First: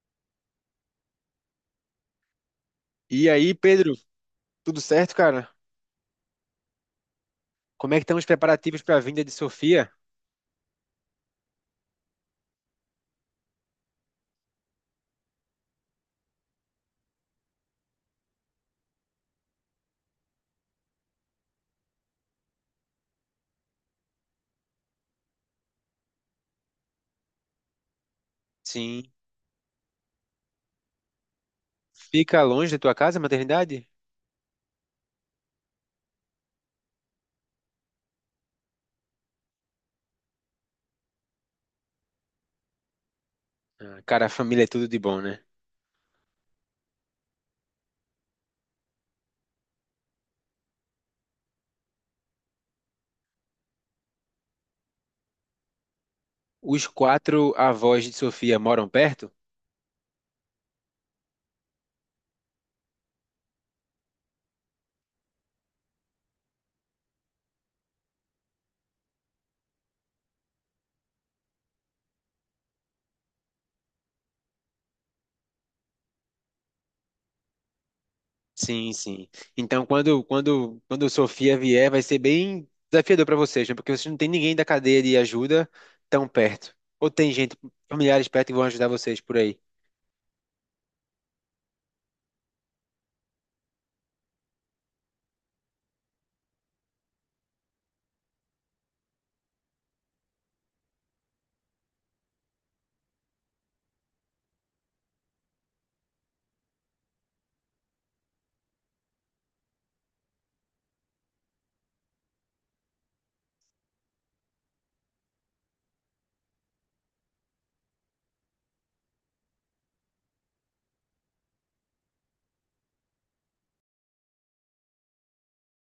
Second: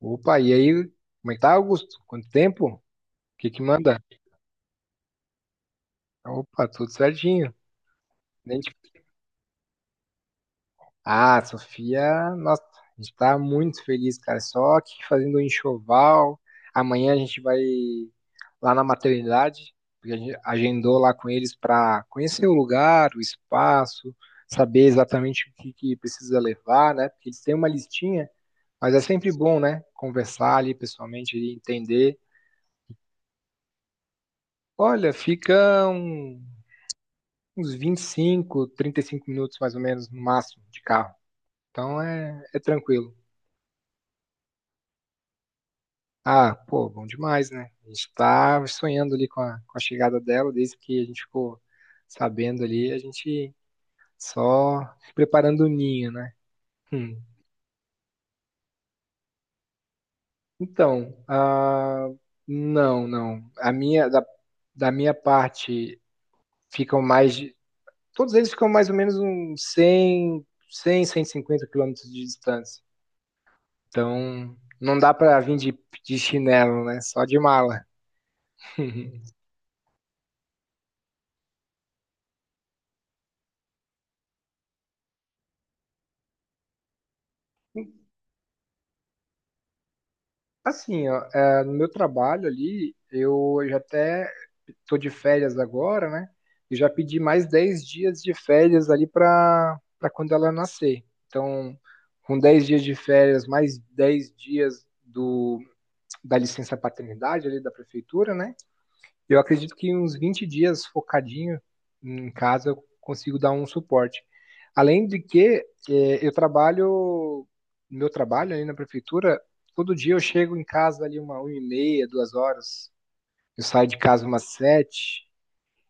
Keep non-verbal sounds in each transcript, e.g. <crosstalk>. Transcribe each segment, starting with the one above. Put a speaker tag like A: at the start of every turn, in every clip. A: Opa, e aí? Como é que tá, Augusto? Quanto tempo? O
B: E
A: que
B: aí,
A: que
B: Pedro,
A: manda?
B: tudo certo, cara?
A: Opa, tudo certinho.
B: Como é que estão os
A: Nem te-
B: preparativos para a vinda de Sofia?
A: Ah, Sofia, nossa, a gente tá muito feliz, cara. Só que fazendo um enxoval. Amanhã a gente vai lá na maternidade, porque a gente agendou lá com eles para conhecer o lugar, o espaço, saber exatamente o que que precisa levar, né? Porque eles têm uma listinha, mas é
B: Sim.
A: sempre bom, né? Conversar ali pessoalmente e entender.
B: Fica longe da tua casa, a maternidade?
A: Olha, ficam uns vinte e cinco, trinta e cinco minutos mais ou menos, no máximo, de carro. Então é tranquilo.
B: Ah, cara, a família é tudo de bom, né?
A: Ah, pô, bom demais, né? A gente tá sonhando ali com a chegada dela, desde que a gente ficou sabendo ali, a gente só preparando o ninho, né?
B: Os
A: Hum.
B: quatro avós de Sofia moram perto?
A: Então, ah, não, não. Da minha parte, ficam mais de. Todos eles ficam mais ou menos uns 100, e cinquenta quilômetros de distância. Então, não dá pra vir de chinelo, né? Só de mala.
B: Sim, sim. Então, quando Sofia vier, vai ser bem desafiador para vocês, né? Porque vocês não têm ninguém da cadeia de ajuda tão perto. Ou tem gente, familiares perto que vão ajudar vocês por aí.
A: Assim, ó, é, no meu trabalho ali, eu já até tô de férias agora, né? E já pedi mais 10 dias de férias ali para quando ela nascer. Então, com 10 dias de férias, mais 10 dias do, da licença paternidade ali da prefeitura, né? Eu acredito que uns 20 dias focadinho em casa eu consigo dar um suporte. Além de que eu trabalho, meu trabalho ali na prefeitura, todo dia eu chego em casa ali uma e meia, duas horas. Eu saio de casa umas sete.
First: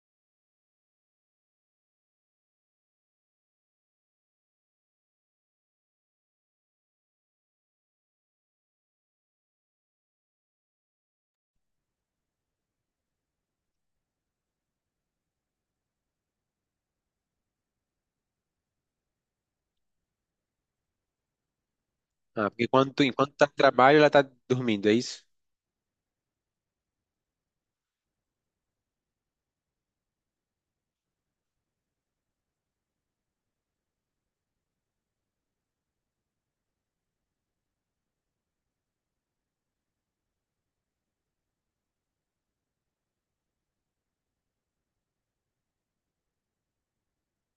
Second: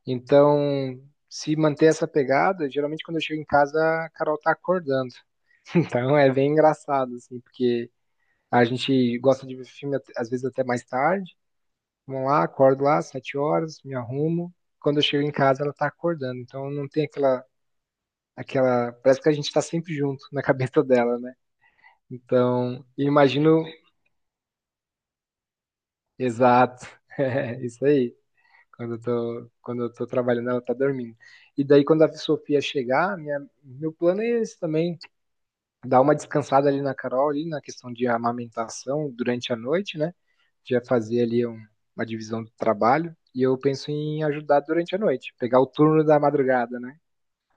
A: Então, se manter essa pegada, geralmente quando eu chego em casa, a Carol tá acordando. <laughs> Então é bem engraçado, assim, porque a gente gosta de ver filme às vezes até mais tarde. Vamos lá, acordo lá, sete horas, me arrumo. Quando eu chego em casa, ela tá acordando. Então não tem aquela. Parece que a gente tá sempre junto na <laughs> cabeça dela, né?
B: Ah, porque
A: Então,
B: quando tu,
A: eu
B: enquanto tá no
A: imagino.
B: trabalho, ela tá dormindo, é isso?
A: Exato. <laughs> É isso aí. Quando eu tô trabalhando, ela tá dormindo. E daí, quando a Sofia chegar, minha, meu plano é esse também. Dar uma descansada ali na Carol, ali na questão de amamentação durante a noite, né? Já fazer ali uma divisão do trabalho. E eu penso em ajudar durante a noite, pegar o turno da madrugada, né?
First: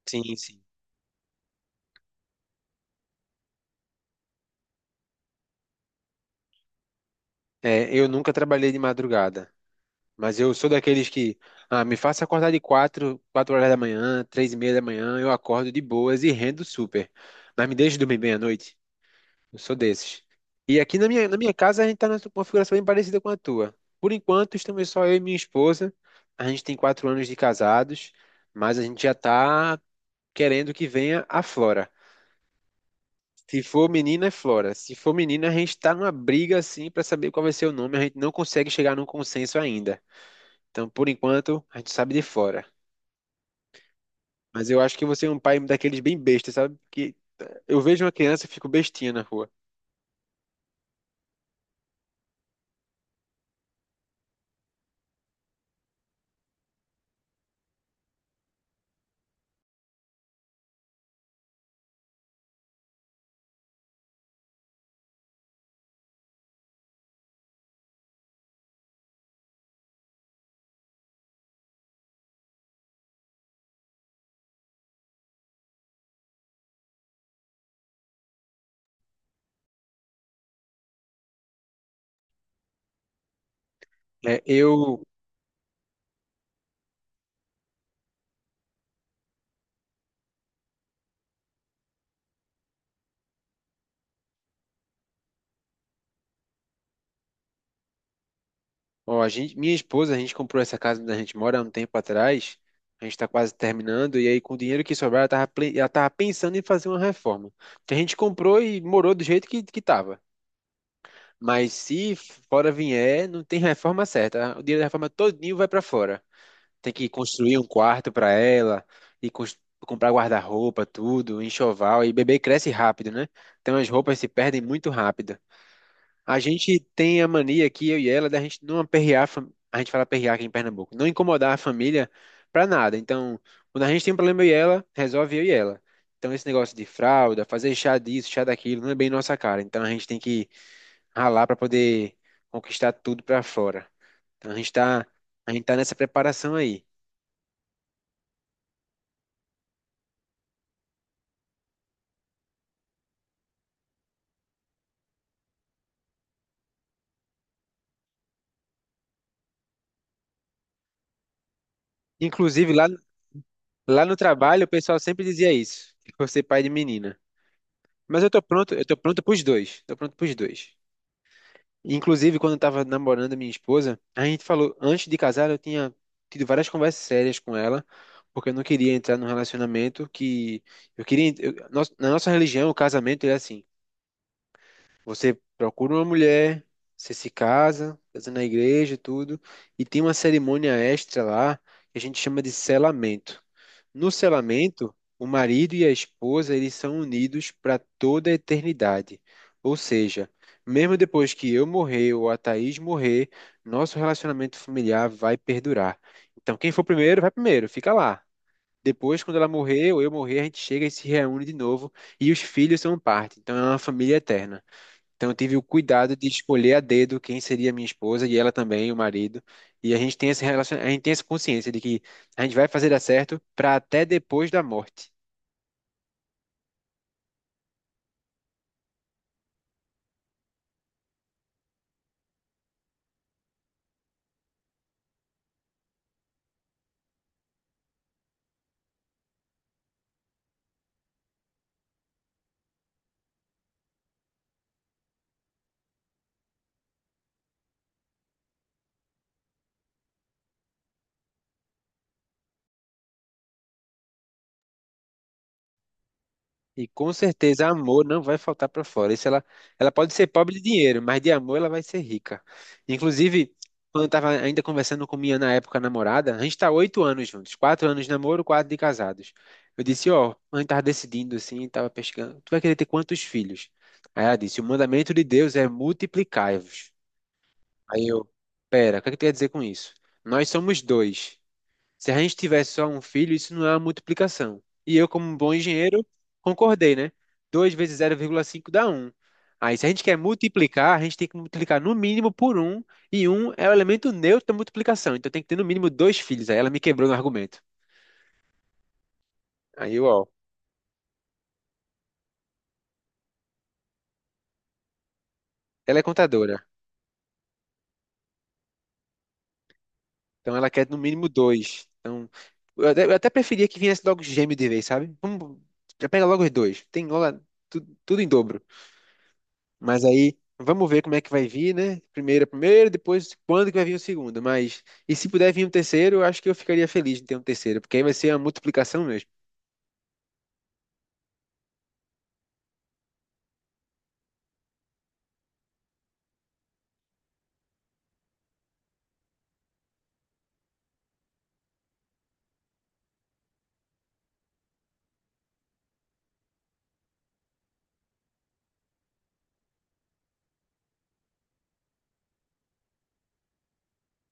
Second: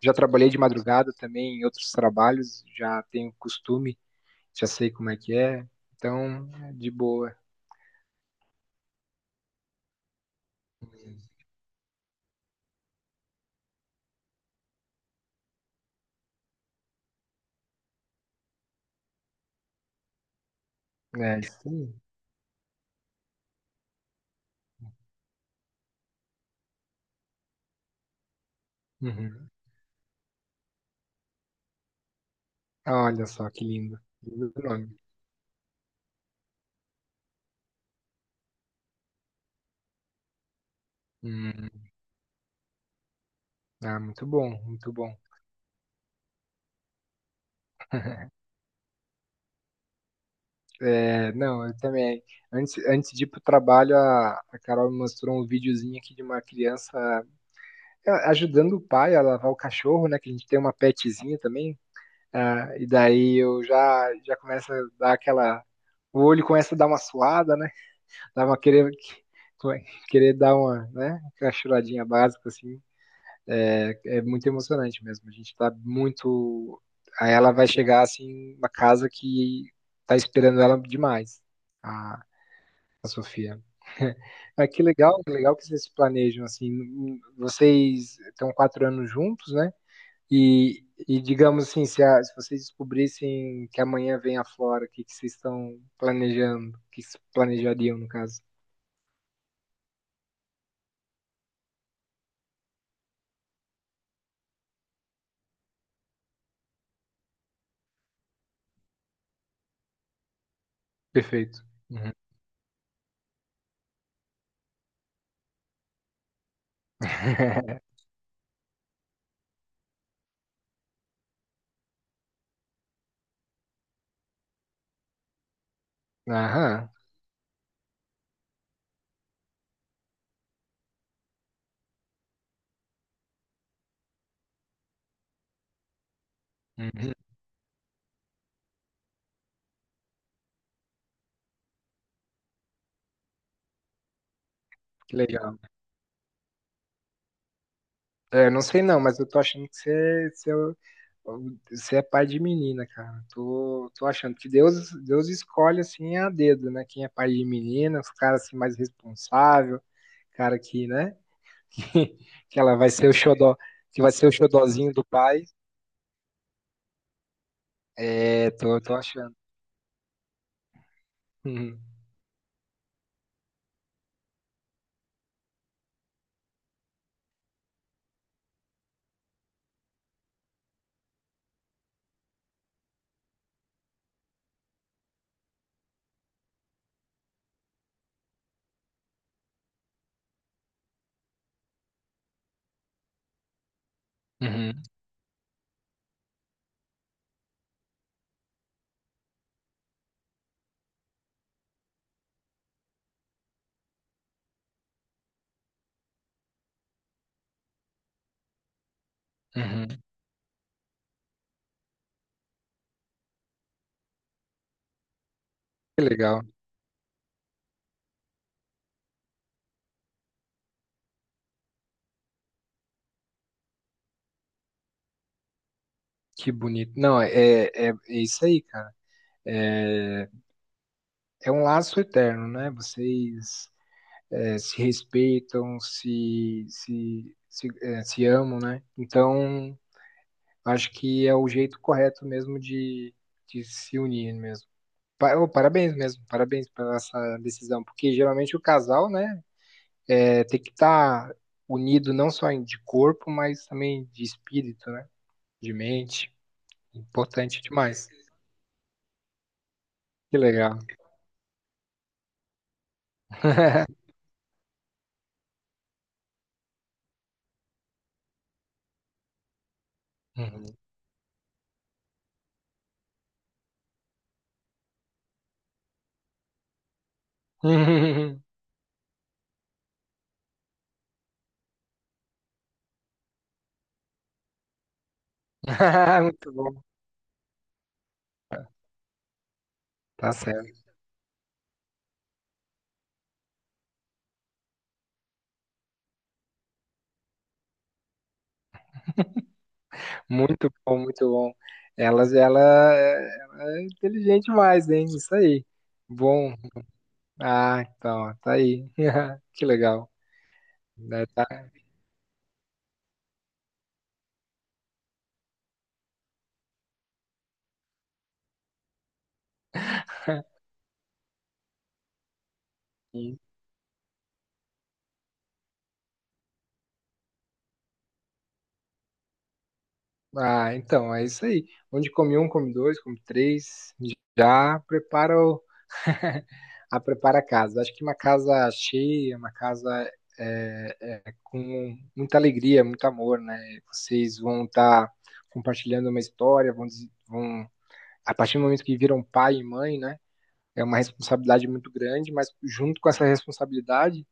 A: Já
B: Sim,
A: trabalhei de
B: sim.
A: madrugada também em outros trabalhos, já tenho costume, já sei como é que é. Então, é de boa.
B: É, eu nunca trabalhei de madrugada. Mas eu sou daqueles que, ah, me faça acordar de 4 horas da manhã, 3:30 da manhã, eu acordo de boas e rendo super. Mas me deixe dormir bem à noite. Eu sou desses. E aqui na minha, na
A: É
B: minha
A: isso
B: casa a
A: aí.
B: gente está numa configuração bem parecida com a tua. Por enquanto, estamos só eu e minha esposa. A gente tem 4 anos de casados, mas a gente já
A: Uhum.
B: está querendo que venha a Flora.
A: Olha só
B: Se
A: que
B: for
A: lindo.
B: menina, é
A: Lindo
B: Flora.
A: nome.
B: Se for menina, a gente está numa briga assim para saber qual vai ser o nome. A gente não consegue chegar num consenso ainda. Então, por enquanto,
A: Hum,
B: a gente sabe de fora.
A: ah, muito bom,
B: Mas eu
A: muito
B: acho que
A: bom.
B: você é um pai daqueles bem besta, sabe? Que eu vejo uma criança e fico bestinha na rua.
A: É, não, eu também. Antes, antes de ir pro trabalho, a Carol me mostrou um videozinho aqui de uma criança ajudando o pai a lavar o cachorro, né? Que a gente tem uma petzinha também. Ah, e daí eu já começo a dar aquela. O olho começa a dar uma suada, né? Dá uma querer, querer dar uma, né? Aquela choradinha básica, assim. É muito emocionante mesmo. A gente tá muito. Aí ela vai chegar, assim, uma casa que tá esperando ela demais. A, Sofia. <laughs>
B: Né?
A: Ah, que legal, que legal que vocês se planejam assim. Vocês estão quatro anos juntos, né? E digamos assim, se vocês descobrissem que amanhã vem a Flora, o que vocês estão planejando? O que que vocês planejariam, no caso?
B: Ó, a gente, minha esposa, a gente comprou essa casa onde a gente mora há um tempo atrás. A gente tá quase terminando e aí com o dinheiro que sobrar, ela tava pensando em fazer uma reforma. Que a gente comprou e morou do jeito que tava.
A: Perfeito.
B: Mas
A: Uhum.
B: se fora vier, não tem reforma certa. O dinheiro da reforma todinho vai para fora. Tem que construir um
A: <laughs>
B: quarto para ela e comprar guarda-roupa, tudo, enxoval. E bebê cresce rápido, né? Então as roupas se perdem muito rápido. A gente
A: Aham.
B: tem a mania aqui, eu e ela, da gente não aperrear, a gente fala aperrear aqui em Pernambuco, não incomodar a família para nada. Então, quando a gente tem um problema eu e ela, resolve eu e ela. Então, esse negócio de
A: Uhum.
B: fralda, fazer chá disso, chá daquilo, não é bem nossa cara. Então, a gente tem que ralar para poder conquistar tudo para fora. Então, a gente tá,
A: Que
B: a
A: legal.
B: gente tá nessa preparação aí.
A: É, não sei não, mas eu tô achando que você, você é pai de menina, cara. Tô achando que Deus escolhe assim a dedo, né? Quem é pai de menina, os caras assim mais responsável, cara que, né? <laughs> Que
B: Inclusive,
A: ela
B: lá
A: vai ser o xodó, que
B: Lá
A: vai
B: no
A: ser o
B: trabalho, o
A: xodózinho
B: pessoal
A: do
B: sempre
A: pai.
B: dizia isso, que eu vou ser pai de menina. Mas
A: É, tô,
B: eu
A: tô
B: tô pronto
A: achando.
B: pros dois. Tô pronto pros dois.
A: Uhum,
B: Inclusive, quando eu tava namorando a minha esposa, a gente falou, antes de casar, eu tinha tido várias conversas sérias com ela, porque eu não queria entrar num relacionamento que eu queria, eu- nós- na nossa religião, o casamento é assim, você procura uma mulher, você se casa, casa na igreja, e tudo, e tem uma cerimônia extra lá, que a gente chama de selamento. No
A: uhum,
B: selamento, o marido e a esposa eles são unidos para toda a eternidade. Ou seja, mesmo depois que eu morrer ou a Thaís morrer, nosso relacionamento familiar vai perdurar. Então, quem for primeiro, vai primeiro, fica lá. Depois, quando ela
A: uhum.
B: morrer ou eu morrer, a gente chega e se reúne de novo e os filhos são parte. Então, é uma família eterna. Então, eu tive o
A: Que
B: cuidado de
A: legal,
B: escolher a dedo quem seria minha esposa e ela também, o marido. E a gente tem a gente tem essa consciência de que a gente vai fazer dar certo para até depois da morte.
A: que bonito. Não, é isso aí, cara. É, é um laço eterno, né? Vocês é, se respeitam, se amam, né? Então acho que é o jeito correto mesmo de se unir mesmo. Ô, parabéns mesmo, parabéns pela essa decisão, porque geralmente o casal, né, é, tem que estar unido não só de corpo, mas também de espírito, né, de mente.
B: E com
A: Importante
B: certeza amor
A: demais.
B: não vai faltar para fora. Isso ela pode ser
A: Que
B: pobre de
A: legal.
B: dinheiro, mas de amor ela vai ser rica. Inclusive, quando eu estava ainda conversando com minha na época namorada, a gente está 8 anos juntos, 4 anos de namoro, quatro de casados. Eu disse, ó, a gente
A: Uhum.
B: estava decidindo assim, estava pescando, tu vai querer ter quantos filhos? Aí ela disse, o mandamento de Deus é multiplicai-vos. Aí eu,
A: <laughs>
B: pera, o que é que tu quer dizer com isso? Nós somos dois. Se a gente tivesse só um filho, isso não é uma multiplicação. E eu, como um bom engenheiro,
A: Muito bom,
B: concordei, né? 2 vezes 0,5 dá um. Aí, se a gente quer
A: tá certo.
B: multiplicar, a gente tem que multiplicar no mínimo por um e um é o elemento neutro da multiplicação. Então, tem que ter no mínimo dois filhos. Aí, ela me quebrou no argumento. Aí, ó,
A: Muito bom, muito bom. Ela é inteligente mais, hein? Isso aí.
B: ela é
A: Bom.
B: contadora,
A: Ah, então, tá aí. <laughs> Que legal,
B: então ela quer no
A: né?
B: mínimo
A: Tá
B: dois. Então, eu até preferia que viesse logo gêmeo de vez, sabe? Vamos, já pega logo os dois. Tem logo tudo em dobro. Mas aí, vamos ver como é que vai vir, né? Primeiro, é primeiro, depois
A: aí.
B: quando que vai vir o segundo. Mas, e se puder vir um terceiro, eu acho que eu ficaria feliz de ter um terceiro, porque aí vai ser uma multiplicação mesmo.
A: Ah, então, é isso aí. Onde come um, come dois, come três, já prepara o, <laughs> a prepara a casa. Acho que uma casa cheia, uma casa é, com muita alegria, muito amor, né? Vocês vão estar compartilhando uma história, vão, a partir do momento que viram pai e mãe, né? É uma responsabilidade muito grande, mas junto com essa responsabilidade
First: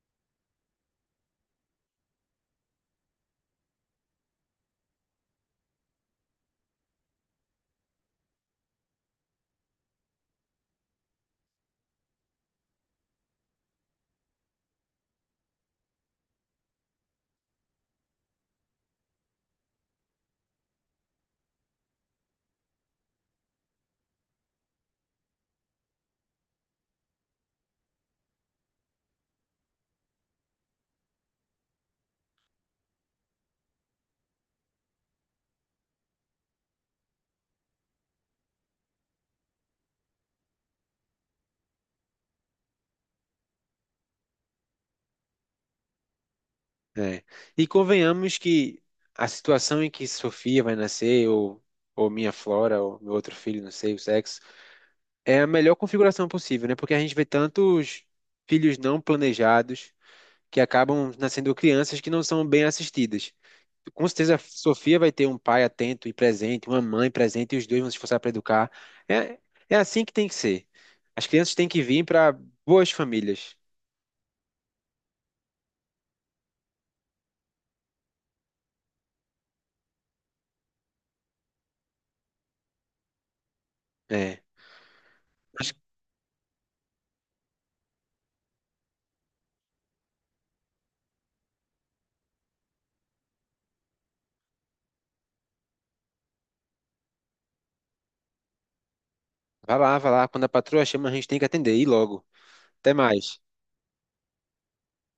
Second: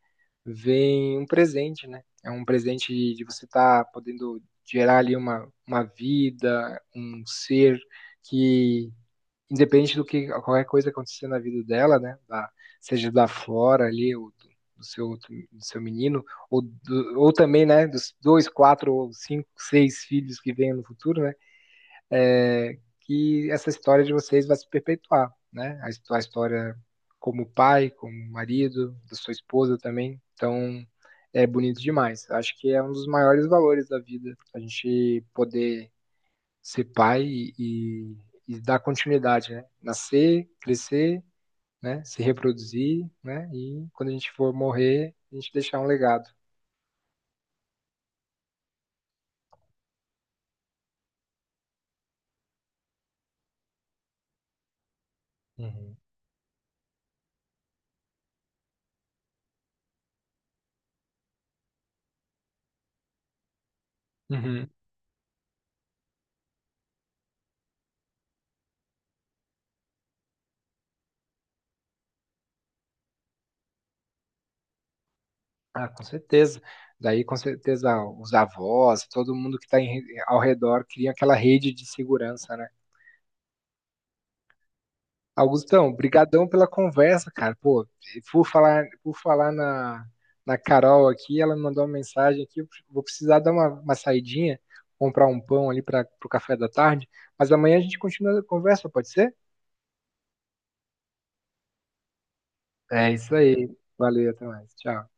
A: vem um presente, né? É um presente de você estar podendo gerar ali uma vida, um ser que, independente do que qualquer coisa acontecer na vida dela, né? Seja da Flora ali, ou do, do seu, do seu menino, ou também, né? Dos dois, quatro, ou cinco, seis filhos que venham no futuro, né? É, que essa história de vocês vai se perpetuar, né? A história como pai, como marido, da sua esposa também. Então, é bonito demais. Acho que é um dos maiores valores da vida, a gente poder ser pai e, e dar continuidade, né? Nascer, crescer, né? Se reproduzir, né? E quando a gente for morrer, a gente deixar um legado.
B: É. E convenhamos que a situação em que Sofia vai nascer, ou, minha Flora, ou meu outro filho, não sei o sexo, é a melhor
A: Uhum.
B: configuração possível, né? Porque a gente vê tantos filhos não planejados que acabam nascendo crianças que não são bem assistidas. Com certeza, a
A: Uhum.
B: Sofia vai ter um pai atento e presente, uma mãe presente, e os dois vão se esforçar para educar. É, é assim que tem que ser. As crianças têm que vir para boas famílias.
A: Ah, com certeza. Daí, com certeza, os avós, todo mundo que está ao redor cria aquela rede de segurança, né?
B: É. Mas
A: Augustão, brigadão pela conversa, cara. Pô, por falar na Carol aqui, ela me mandou uma mensagem aqui, eu vou precisar dar uma saidinha, comprar um pão ali para o café da tarde, mas amanhã a gente continua a conversa, pode ser?
B: vá lá, vá lá. Quando a patroa chama, a gente tem que atender. E logo. Até
A: É isso
B: mais.
A: aí. Valeu, até mais. Tchau.